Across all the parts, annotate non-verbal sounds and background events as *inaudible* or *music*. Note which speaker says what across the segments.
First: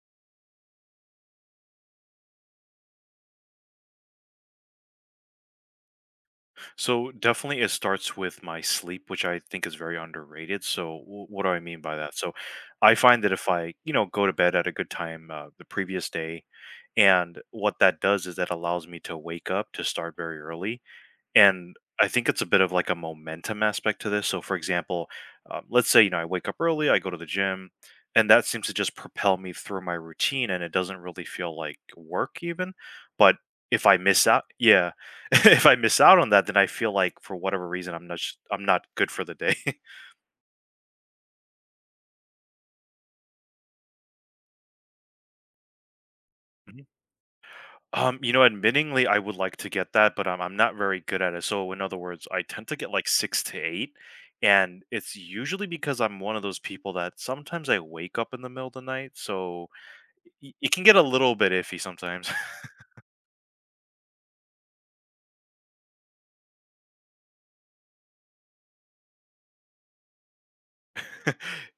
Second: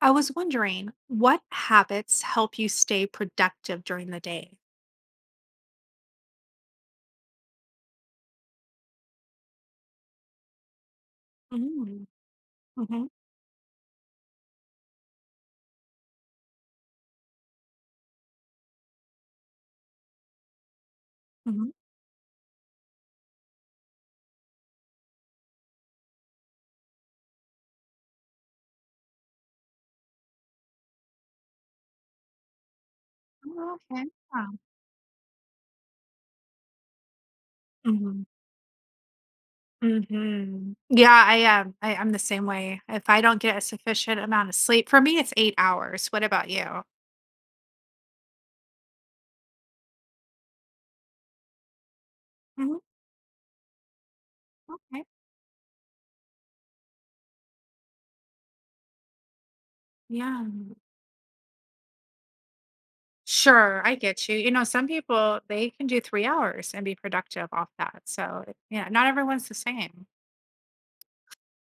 Speaker 1: I was wondering, what habits help you stay productive during the day?
Speaker 2: So definitely, it starts with my sleep, which I think is very underrated. So what do I mean by
Speaker 1: Mm,
Speaker 2: that? So I
Speaker 1: mhm,
Speaker 2: find that if I go to bed at a good time the previous day, and what that does is that allows me to wake up to start very early,
Speaker 1: mhm.
Speaker 2: and I think it's a bit of like a momentum aspect to this. So for example, let's say I wake up early, I go to the gym, and that seems to just propel me through my routine, and it doesn't really feel like work even. But
Speaker 1: Oh,
Speaker 2: if I
Speaker 1: okay.
Speaker 2: miss out
Speaker 1: Yeah.
Speaker 2: yeah, *laughs* if I miss out on that, then I feel like for whatever reason I'm not
Speaker 1: Mhm,
Speaker 2: sh- I'm not good for the day.
Speaker 1: mhm. Yeah, I am. I'm the same way. If I don't get a sufficient amount of sleep, for me, it's 8 hours. What about you?
Speaker 2: *laughs* Admittingly, I would like to get that, but I'm not very good at it. So, in other words, I tend to
Speaker 1: Mhm,
Speaker 2: get like six to eight, and
Speaker 1: okay.
Speaker 2: it's usually because I'm one of those people that sometimes I wake up in the middle of the night. So
Speaker 1: Yeah.
Speaker 2: it can get a little bit iffy sometimes. *laughs*
Speaker 1: Sure, I get you. You know, some people, they can do 3 hours and be productive off that. So, yeah, not everyone's the same.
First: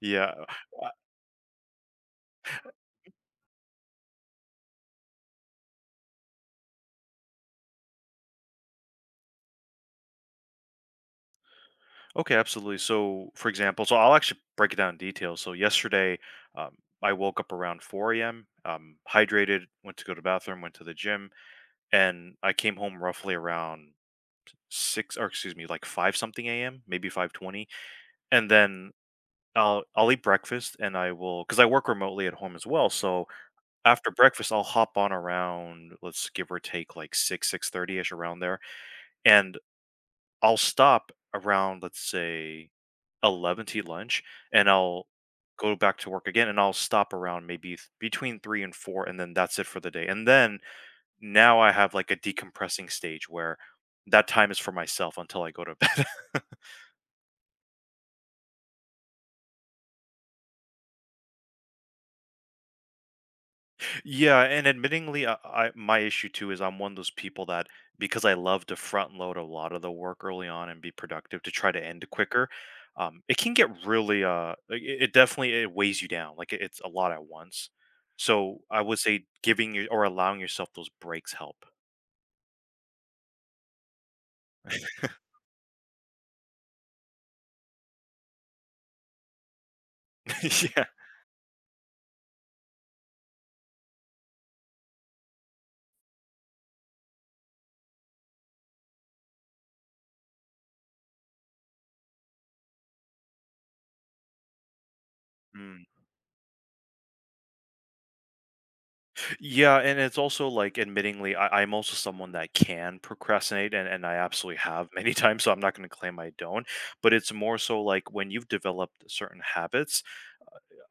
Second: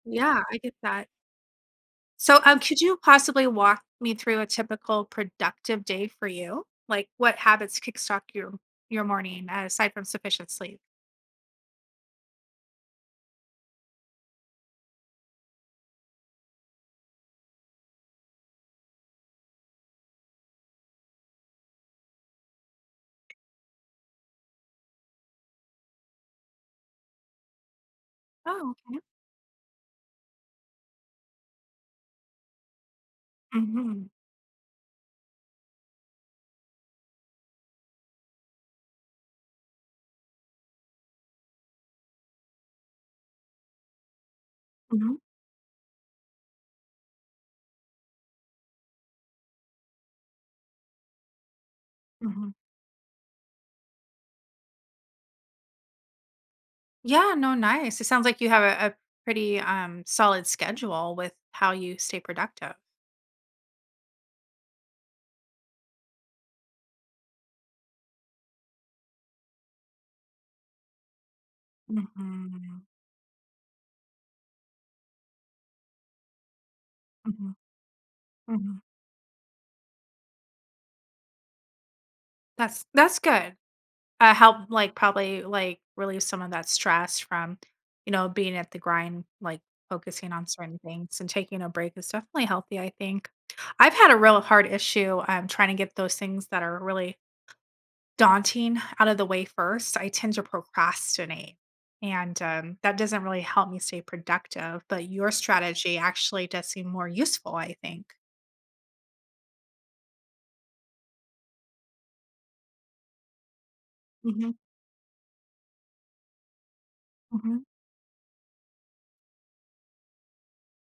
Speaker 2: Yeah.
Speaker 1: Yeah, I get
Speaker 2: Uh,
Speaker 1: that. So, could you possibly walk me through a typical productive day for you? Like, what habits kickstart your morning aside from sufficient sleep?
Speaker 2: Okay, absolutely. So, for example, so I'll actually break it down in detail. So yesterday, um, I woke up around 4 a.m. Hydrated, went to go to the bathroom, went to the gym, and I came home roughly around 6, or excuse me, like 5 something a.m., maybe 5:20, and
Speaker 1: Oh,
Speaker 2: then
Speaker 1: okay.
Speaker 2: I'll eat breakfast. And I will, because I work remotely at home as well, so
Speaker 1: Hmm.
Speaker 2: after breakfast, I'll hop on around, let's give or take like 6, 6:30ish around there, and I'll stop around, let's say 11 to eat lunch, and I'll
Speaker 1: Hmm.
Speaker 2: go back to work again, and I'll stop around maybe th between 3 and 4, and then that's it for the day. And then now I have like a
Speaker 1: Hmm.
Speaker 2: decompressing stage where that time is for myself until I go to *laughs* bed.
Speaker 1: Yeah, no, nice. It sounds like you have a pretty solid schedule with how you stay productive.
Speaker 2: Yeah, and admittingly, I my issue too is I'm one of those people that, because I love to front load a lot of the work early on and be productive to try to end quicker.
Speaker 1: Hmm.
Speaker 2: It can get really like, it definitely, it weighs you down. Like it's a lot at
Speaker 1: Hmm.
Speaker 2: once. So
Speaker 1: Hmm.
Speaker 2: I would say giving you or allowing yourself those breaks help.
Speaker 1: That's good. Help, like, probably, like, relieve some of that stress from, you know, being at the grind, like, focusing on
Speaker 2: *laughs*
Speaker 1: certain
Speaker 2: Yeah.
Speaker 1: things and taking a break is definitely healthy, I think. I've had a real hard issue, trying to get those things that are really daunting out of the way first. I tend to procrastinate, and, that doesn't really help me stay productive, but your
Speaker 2: Mm.
Speaker 1: strategy actually does seem more useful, I think.
Speaker 2: Yeah, and it's also like admittingly, I'm also someone that can procrastinate, and I
Speaker 1: Mhm,
Speaker 2: absolutely have many *laughs* times, so I'm not gonna claim I don't. But it's more
Speaker 1: mhm,
Speaker 2: so like when you've developed certain habits,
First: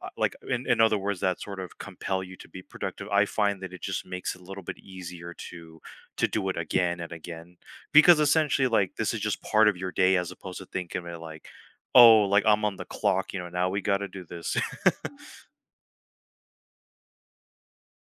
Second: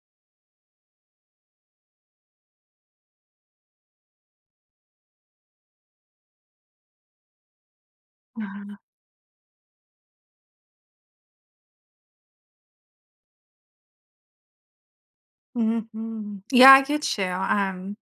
Speaker 2: like, in other words, that sort of compel you to be productive, I find that it just makes it a little bit easier to do it again and again, because essentially,
Speaker 1: uh-huh,
Speaker 2: like, this is just part of your day as opposed to thinking of it like, oh, like I'm on the clock, now we got to do this.
Speaker 1: mhm, mhm. Yeah, I get you, um.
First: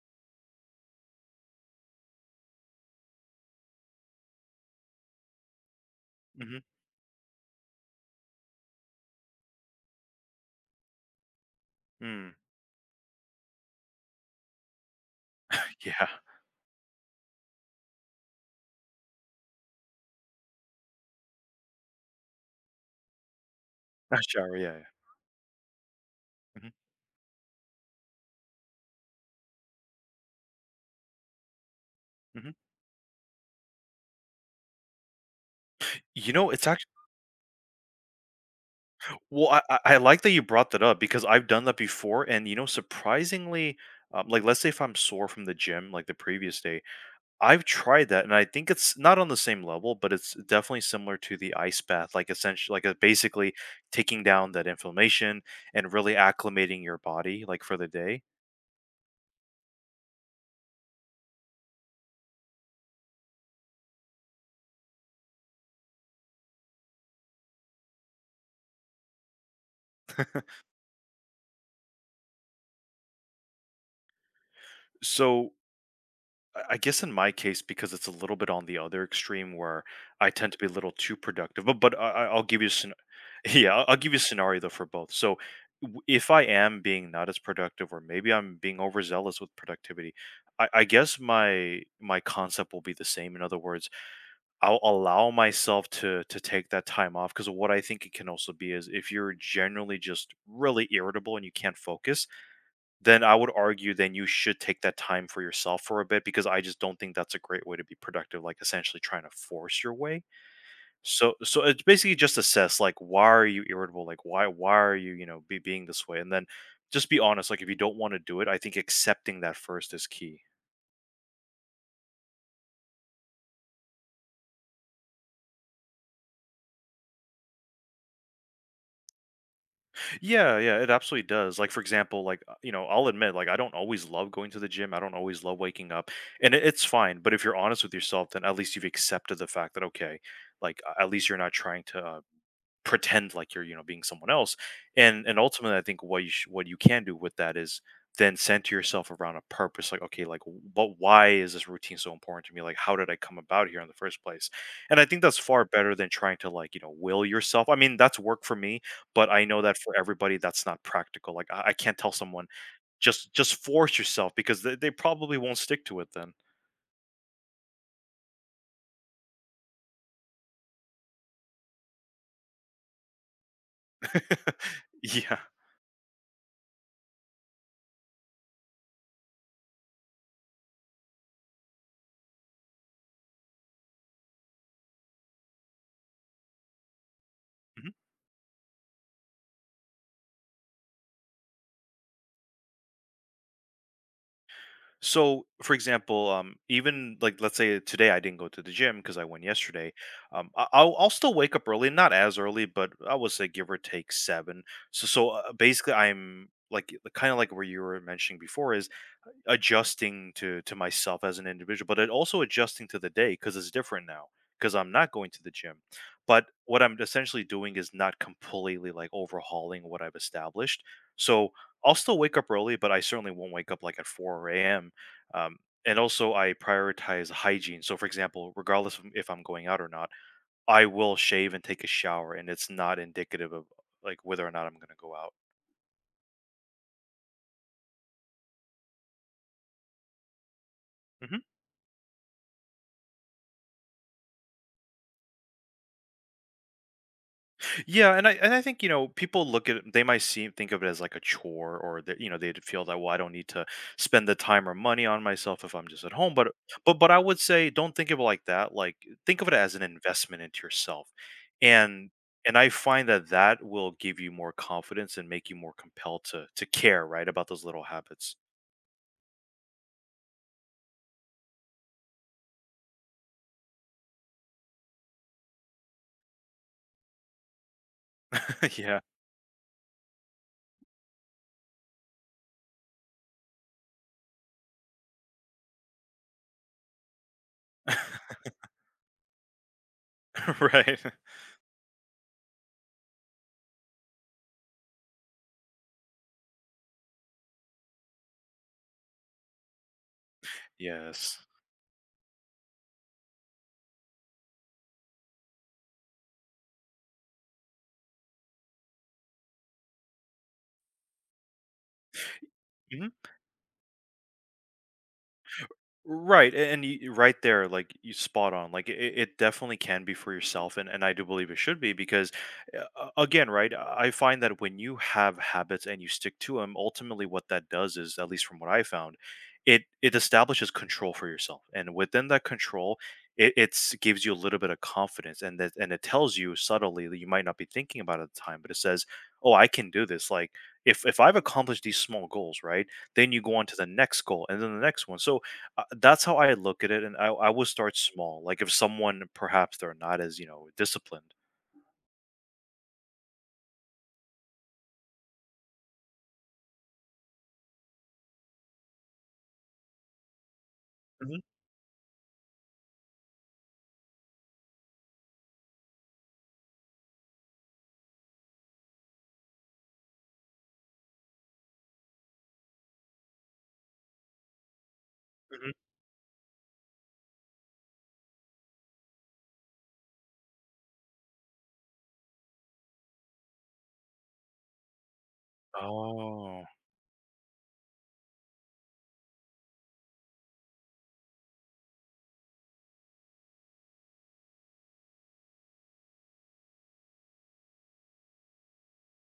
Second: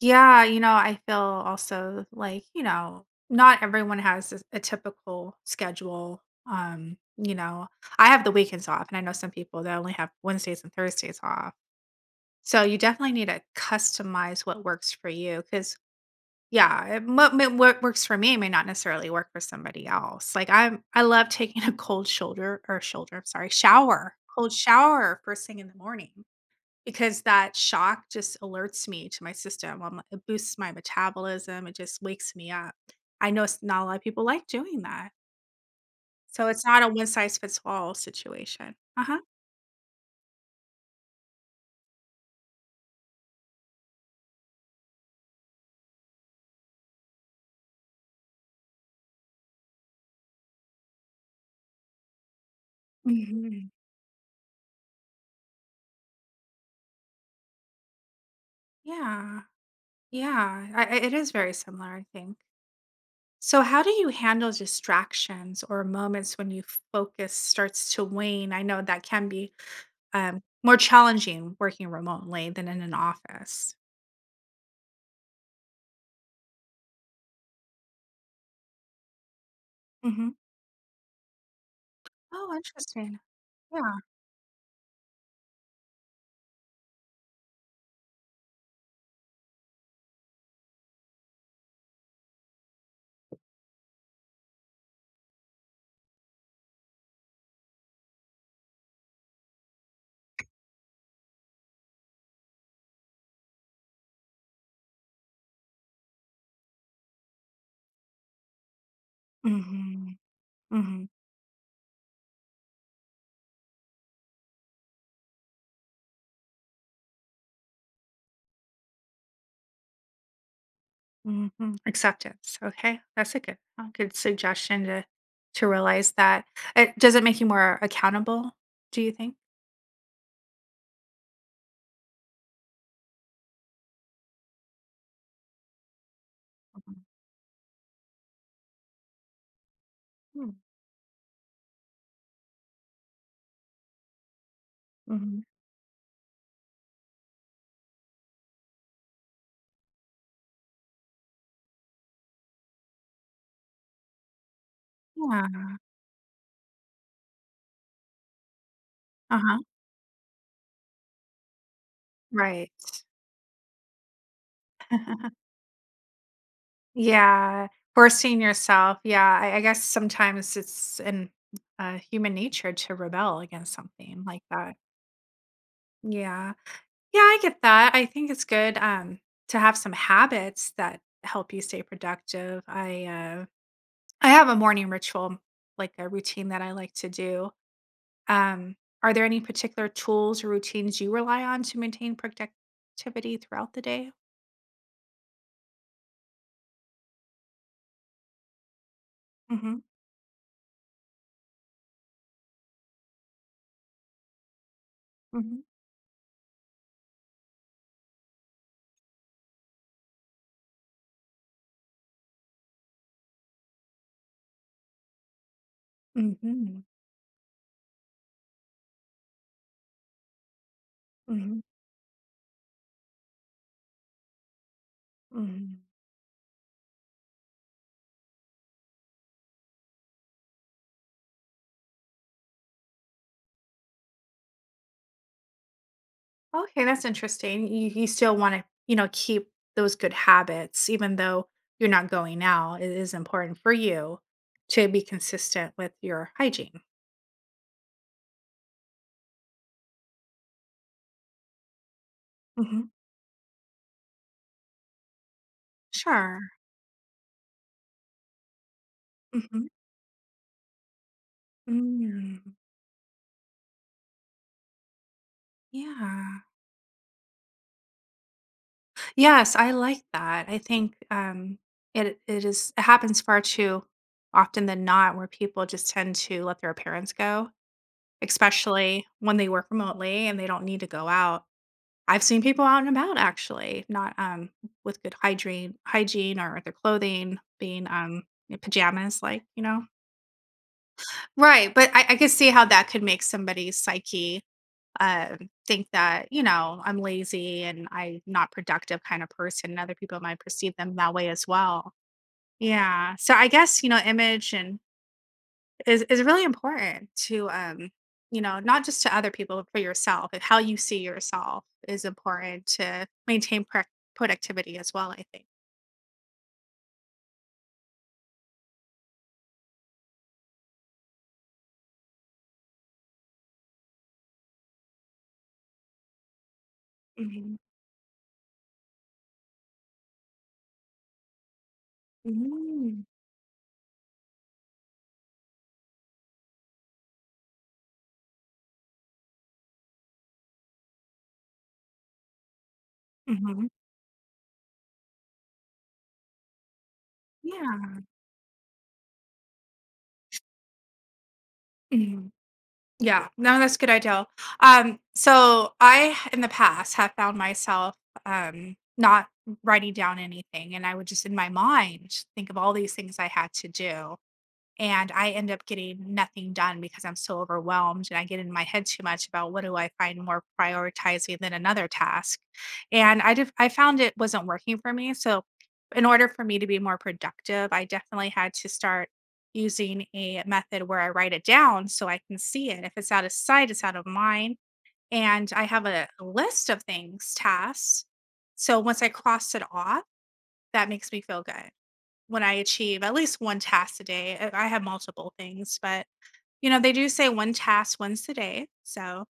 Speaker 1: Yeah, you know, I feel also like, you know, not everyone has a typical schedule.
Speaker 2: *laughs* Hmm.
Speaker 1: You know, I have the weekends off, and I know some people that only have Wednesdays and Thursdays off.
Speaker 2: Mm.
Speaker 1: So you definitely need to customize what works for you because,
Speaker 2: Yeah.
Speaker 1: yeah, what works for me may not necessarily work for somebody else. I love taking a cold shoulder or shoulder, I'm sorry,
Speaker 2: *laughs*
Speaker 1: shower,
Speaker 2: That
Speaker 1: cold
Speaker 2: shower, yeah,
Speaker 1: shower first thing in the morning.
Speaker 2: yeah.
Speaker 1: Because that shock just alerts me to my system, it boosts my metabolism, it just wakes
Speaker 2: Hmm. Hmm.
Speaker 1: me up. I know it's not a lot of people like doing that,
Speaker 2: You
Speaker 1: so
Speaker 2: know,
Speaker 1: it's
Speaker 2: it's
Speaker 1: not a
Speaker 2: actually,
Speaker 1: one size fits all situation. Uh-huh.
Speaker 2: well, I like that you brought that up, because I've done that before and, surprisingly, like, let's say if I'm sore from the gym like the previous day, I've tried that, and I think it's not on the same level, but it's definitely similar to the ice bath, like essentially, like basically
Speaker 1: Mhm.
Speaker 2: taking down that inflammation and really acclimating your body, like for the day.
Speaker 1: Yeah, yeah, I it is very similar, I think. So how do you handle distractions or moments when you focus starts to wane? I know that can be, more challenging working remotely than in an office.
Speaker 2: So I guess in my case, because it's a little bit on the other extreme where I
Speaker 1: Mhm.
Speaker 2: tend to be a little too productive, but I'll
Speaker 1: Oh,
Speaker 2: give you some.
Speaker 1: interesting.
Speaker 2: *laughs* Yeah,
Speaker 1: Yeah.
Speaker 2: I'll give you a scenario though for both. So if I am being not as productive, or maybe I'm being overzealous with productivity, I guess my concept will be the same. In other words, I'll allow myself to take that time off, because what I think it can also be is if you're generally just really irritable and you can't focus, then I would argue then you should take that time for yourself for a bit, because I just don't think that's a great way to be productive, like essentially trying to force your
Speaker 1: Mhm,
Speaker 2: way.
Speaker 1: mhm.
Speaker 2: So it's basically just assess, like, why are you irritable? Like, why are you, be being this way? And then just be honest. Like, if you don't want to do it, I think accepting that first is key.
Speaker 1: Mhm. Acceptance. Okay, that's a good suggestion to realize that. Does it make you more accountable? Do you think?
Speaker 2: Yeah, yeah, it absolutely does. Like for example, like I'll admit, like, I don't always love going to the gym. I don't always love waking up, and it's fine. But if you're honest with yourself, then at least you've accepted the fact that, okay,
Speaker 1: Mhm.
Speaker 2: like, at least you're not trying to pretend like you're, being someone else, and
Speaker 1: Mhm.
Speaker 2: ultimately, I think what you what you can do with that is then center yourself around a purpose. Like, okay, like, but why is this routine so important to me? Like, how did I come about here in the first place? And I think that's far
Speaker 1: Yeah.
Speaker 2: better than trying to, like, will yourself. I mean, that's work for me, but
Speaker 1: Uh
Speaker 2: I
Speaker 1: huh.
Speaker 2: know that for everybody, that's not practical. Like I can't tell someone,
Speaker 1: Right.
Speaker 2: just force yourself, because they probably
Speaker 1: *laughs*
Speaker 2: won't stick to it then.
Speaker 1: yeah. Forcing yourself. Yeah. I guess sometimes it's in human nature to rebel against something like that.
Speaker 2: *laughs* Yeah.
Speaker 1: Yeah. Yeah. I get that. I think it's good to have some habits that help you stay productive. I have a morning ritual, like a routine that I like to do.
Speaker 2: Mm-hmm.
Speaker 1: Um, are there any particular tools or routines you rely on to maintain productivity throughout the day?
Speaker 2: So, for example, even, like, let's say today I didn't go to the gym because I went
Speaker 1: Hmm.
Speaker 2: yesterday. I'll still wake up early, not as early, but I would say give or take 7. So,
Speaker 1: Hmm.
Speaker 2: basically, I'm, like, kind of like where you were mentioning before, is adjusting to myself as an individual, but it also adjusting to the day because it's different now because I'm not going to the gym. But what
Speaker 1: Hmm.
Speaker 2: I'm essentially doing is not completely like overhauling what I've established. So
Speaker 1: Hmm.
Speaker 2: I'll still wake up early, but I certainly won't wake up like at 4 a.m. Um,
Speaker 1: Hmm.
Speaker 2: and also, I prioritize hygiene. So, for example, regardless of if I'm going out or not, I will shave and take a shower, and it's not indicative of, like, whether or not I'm going to go out.
Speaker 1: Okay, that's interesting. You still want to, you know, keep those good habits, even
Speaker 2: Mhm.
Speaker 1: though you're not going out. It is important for you to be consistent with your hygiene.
Speaker 2: Yeah, and I think, people look at it, they might see, think of it as like a chore, or that, they'd
Speaker 1: Hmm.
Speaker 2: feel that, well, I don't need to spend the time or money on myself if I'm just at home. But
Speaker 1: Sure.
Speaker 2: but but I would say don't think of it like that. Like, think of it
Speaker 1: Hmm.
Speaker 2: as an investment into yourself, and
Speaker 1: Mm.
Speaker 2: and I find that that will give you more confidence and make you more compelled
Speaker 1: Yeah.
Speaker 2: to care, right, about those little habits.
Speaker 1: Yes, I like that. I think it happens far too often than not where people just tend to let their appearance go,
Speaker 2: *laughs* Yeah.
Speaker 1: especially when they work remotely and they don't need to go out. I've seen people out and about actually, not with good hygiene or their clothing being
Speaker 2: *laughs*
Speaker 1: in pajamas, like you know.
Speaker 2: Right.
Speaker 1: Right, but I could see how that could make somebody's psyche, think that, you know, I'm lazy and I'm not productive kind of person, and other people might perceive them that way
Speaker 2: Yes.
Speaker 1: as well. Yeah, so I guess, you know, image and is really important to, you know, not just to other people, but for yourself, and how you see yourself is important
Speaker 2: Mm-hmm.
Speaker 1: to maintain prac productivity as well, I think.
Speaker 2: Right, and you, right there, like, you spot on. Like, it definitely can be for yourself, and I do believe it should be because, again, right, I find that when you have habits and you stick to them, ultimately what
Speaker 1: Mhm.
Speaker 2: that does is, at least from what I found, it establishes control for yourself, and within that control,
Speaker 1: Mm.
Speaker 2: it gives you a little bit of confidence, and that, and it tells you subtly that, you might not be thinking about it at the time, but it says, "Oh, I can do this." Like, if I've accomplished these small goals, right, then you go on
Speaker 1: Mhm.
Speaker 2: to the next goal, and then the next one. So that's how I look at it, and I will start
Speaker 1: Yeah.
Speaker 2: small. Like, if someone, perhaps they're not as, disciplined.
Speaker 1: Mhm. Yeah, no, that's a good idea. So I, in the past, have found myself not writing down anything, and I would just in
Speaker 2: Mhm,
Speaker 1: my mind think of all these things I had to do and I end up getting nothing done because I'm so overwhelmed and I get in my head too much about what do I find more prioritizing than another task. I found it wasn't working for me. So
Speaker 2: mhm.
Speaker 1: in order for me to be more productive, I definitely had to start using a method where I write it down so I can see it. If it's out of sight, it's out of mind. And I have a
Speaker 2: Oh.
Speaker 1: list of things, tasks. So once I cross it off, that makes me feel good when I achieve at least one task a day. I have multiple things, but you know, they do say one task once a day. So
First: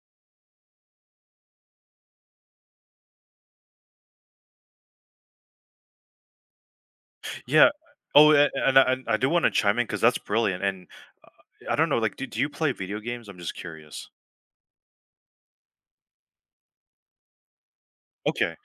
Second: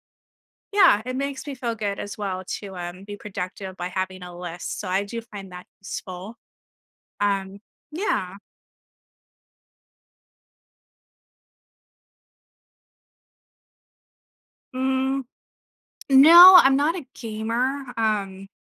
Speaker 1: yeah, it makes me feel good as well to be productive by having a list. So I do find that useful. Um,
Speaker 2: Yeah. Oh,
Speaker 1: yeah.
Speaker 2: a and I do wanna chime in because that's brilliant, and I don't know, like, do you play video games? I'm just curious.
Speaker 1: Mm, no, I'm not a gamer.
Speaker 2: Okay.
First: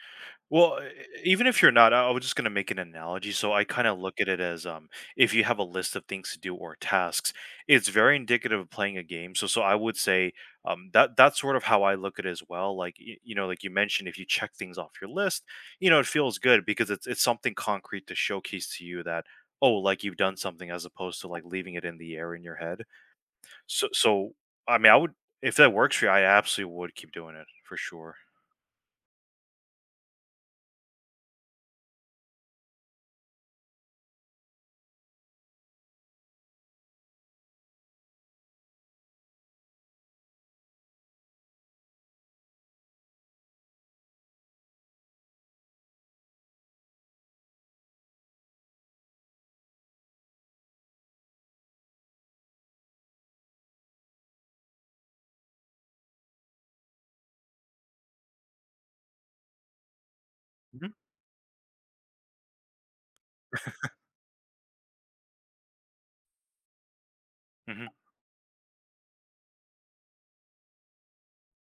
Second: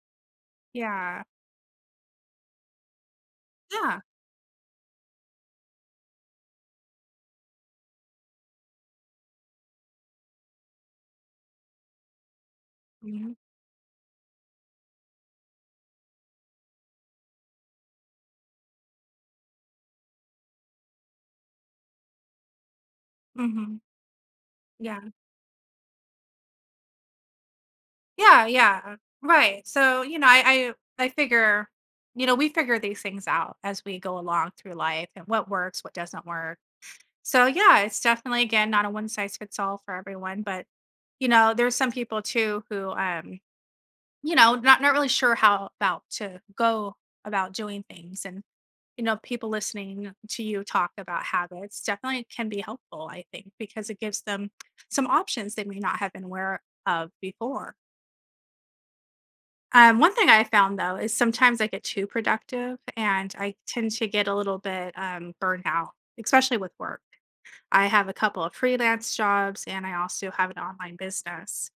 Speaker 2: Well,
Speaker 1: Yeah.
Speaker 2: e e even if you're not, I was just gonna make an analogy, so I kinda
Speaker 1: Yeah.
Speaker 2: look at it as, if you have a list of things to do or tasks, it's very indicative of playing a game, so I would say, that that's sort of how I look at it as well. Like,
Speaker 1: Hmm.
Speaker 2: like you mentioned, if you check things off your list, it feels good because it's something concrete to showcase to you that, "Oh, like, you've done something," as opposed to, like, leaving it in the air in your head.
Speaker 1: Hmm.
Speaker 2: So, I mean, I
Speaker 1: Yeah.
Speaker 2: would, if that works for you, I absolutely would keep doing it for sure.
Speaker 1: Yeah. Yeah. Right. So, you know, I figure, you know, we figure these things out as we go along through life and what works, what doesn't work. So yeah, it's definitely again not a one size fits all for everyone, but you know, there's some people too who you know, not really sure how about to go about doing things and you know, people listening to you talk about habits definitely can be helpful, I think, because it gives them some options they may not have been aware of before. One thing I found
Speaker 2: Mhm,
Speaker 1: though is sometimes I get too productive and I tend to get a little bit burned out, especially with work. I
Speaker 2: mhm,
Speaker 1: have a couple of freelance jobs and I also have an online business.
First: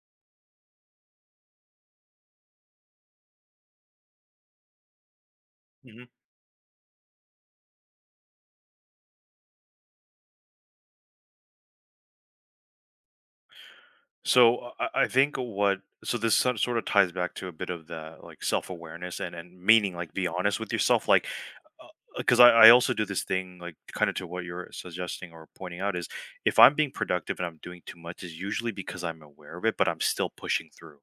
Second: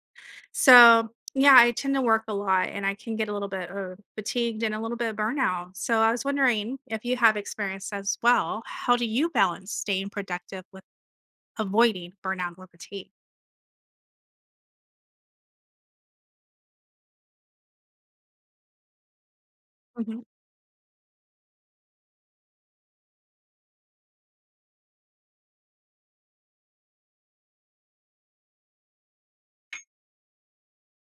Speaker 1: So, yeah, I tend to work a lot and I can get a little bit fatigued and a little bit burnout. So,
Speaker 2: mhm.
Speaker 1: I was wondering if you have experience as well. How do you balance staying productive with avoiding burnout or fatigue?
Speaker 2: So I think, what, so this sort of ties back to a bit of the, like, self awareness and meaning, like,
Speaker 1: Mhm.
Speaker 2: be honest with yourself. Like, because I also do this thing, like, kind of to what you're suggesting or pointing out is, if I'm being productive and I'm doing too much, is usually because I'm aware of it, but I'm still pushing through.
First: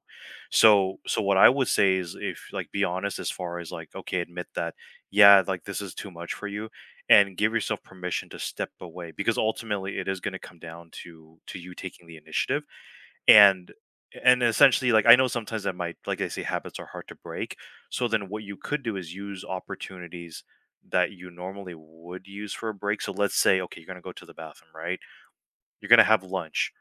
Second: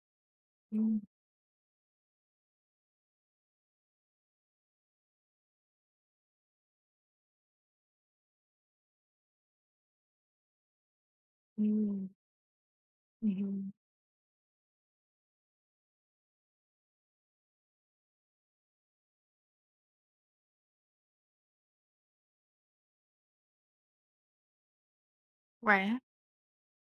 Speaker 2: so
Speaker 1: Mm,
Speaker 2: so what I would say is, if, like, be honest, as far as like, okay, admit that, yeah, like, this is too much for you, and give yourself permission to step away, because ultimately it is going to come down to you taking
Speaker 1: mm,
Speaker 2: the initiative. and
Speaker 1: mhm.
Speaker 2: and essentially, like, I know sometimes that might, like, I say habits are hard to break. So then what you could do is use opportunities that you normally would use for a break. So let's say okay, you're going to go to the bathroom, right, you're going
Speaker 1: Right.
Speaker 2: to have lunch,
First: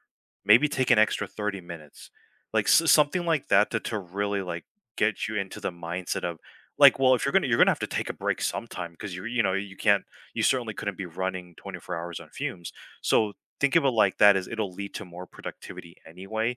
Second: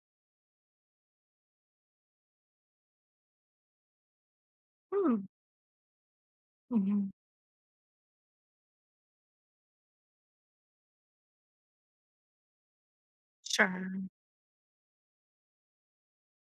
Speaker 2: maybe take an extra 30 minutes, like something like that, to really, like, get
Speaker 1: Mm,
Speaker 2: you into the mindset of, like,
Speaker 1: mhm.
Speaker 2: well, if you're going to have to take a break sometime, because you can't, you certainly couldn't be running 24 hours on fumes. So think of it
Speaker 1: Sure.
Speaker 2: like that, as it'll lead to more productivity anyway.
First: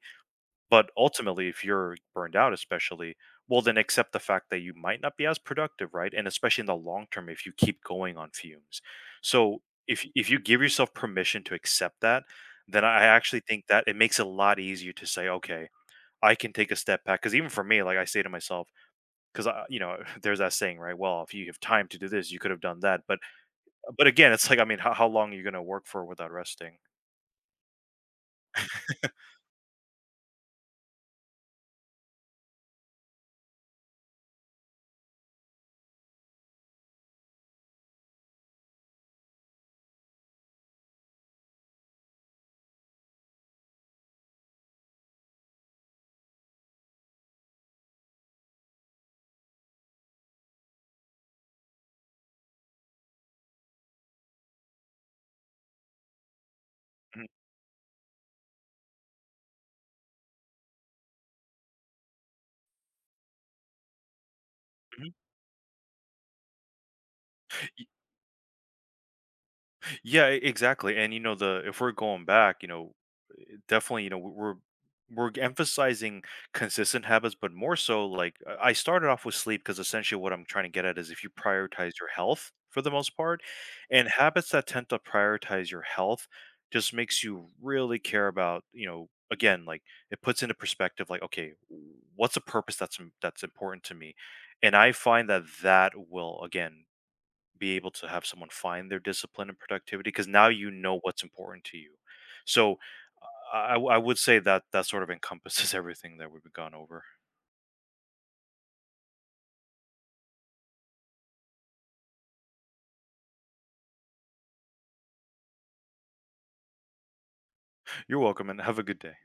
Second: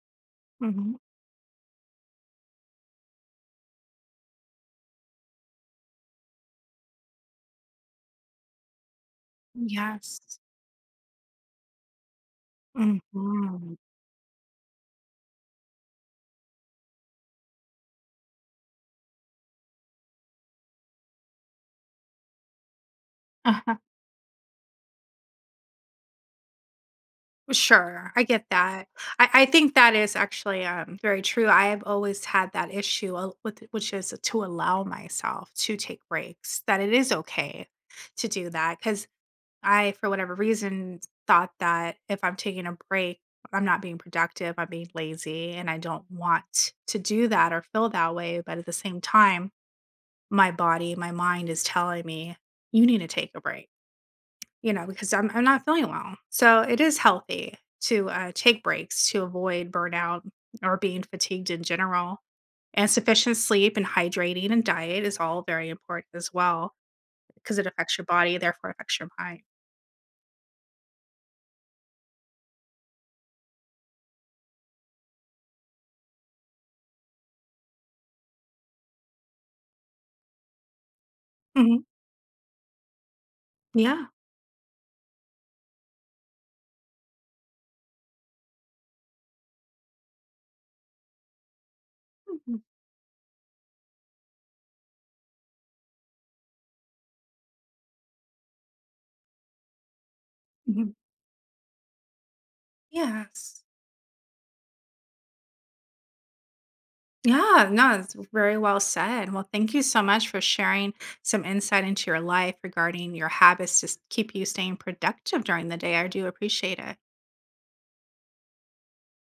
Speaker 2: But
Speaker 1: Mhm.
Speaker 2: ultimately, if you're burned out, especially, well, then accept the fact that you might not be as productive, right? And especially in the long term, if you keep going on fumes. So if
Speaker 1: Yes.
Speaker 2: if you give yourself permission to accept that, then I actually think
Speaker 1: Mhm.
Speaker 2: that it makes it a lot easier to say, okay, I can take a step back. Because even for me, like, I say to myself, because I *laughs* there's that saying, right? Well, if you have time to do this, you could have done that. But
Speaker 1: *laughs*
Speaker 2: but again, it's like, I mean, how long are you going to work for without resting?
Speaker 1: Sure, I get that. I think that is actually very true. I have always had that issue which is to allow myself to take breaks. That it is okay to do that because I, for whatever reason, thought that if I'm taking a break, I'm not being productive. I'm being lazy, and I don't want to do that or feel that way. But at the same time, my body, my mind is telling me you need to take a break, you know, because I'm not feeling well. So it is
Speaker 2: Mhm.
Speaker 1: healthy to take breaks to avoid burnout or being fatigued in general. And sufficient sleep and hydrating and diet
Speaker 2: Mhm.
Speaker 1: is all very important as well because it
Speaker 2: *clears throat* Y-
Speaker 1: affects your body, therefore affects your mind.
Speaker 2: Yeah, exactly. And you know, the if we're going back, definitely, we're emphasizing consistent habits, but more so like, I started off with sleep because essentially what I'm trying to get at is, if you
Speaker 1: Mhm.
Speaker 2: prioritize your health for the most part,
Speaker 1: Yeah.
Speaker 2: and habits that tend to prioritize your health just makes you really care about, again, like, it puts into perspective, like, okay, what's a
Speaker 1: Mhm.
Speaker 2: purpose that's that's important to me? And I find that that will again be able to have someone find their discipline and productivity, because now you
Speaker 1: Mhm.
Speaker 2: know what's important to you. So
Speaker 1: Yes.
Speaker 2: I would say that that sort of encompasses *laughs* everything that we've gone over.
Speaker 1: Yeah, no, it's very well said. Well, thank you so much for sharing some insight into your life regarding your habits to keep you staying productive during the day. I do appreciate it.
Speaker 2: You're welcome and have a good day.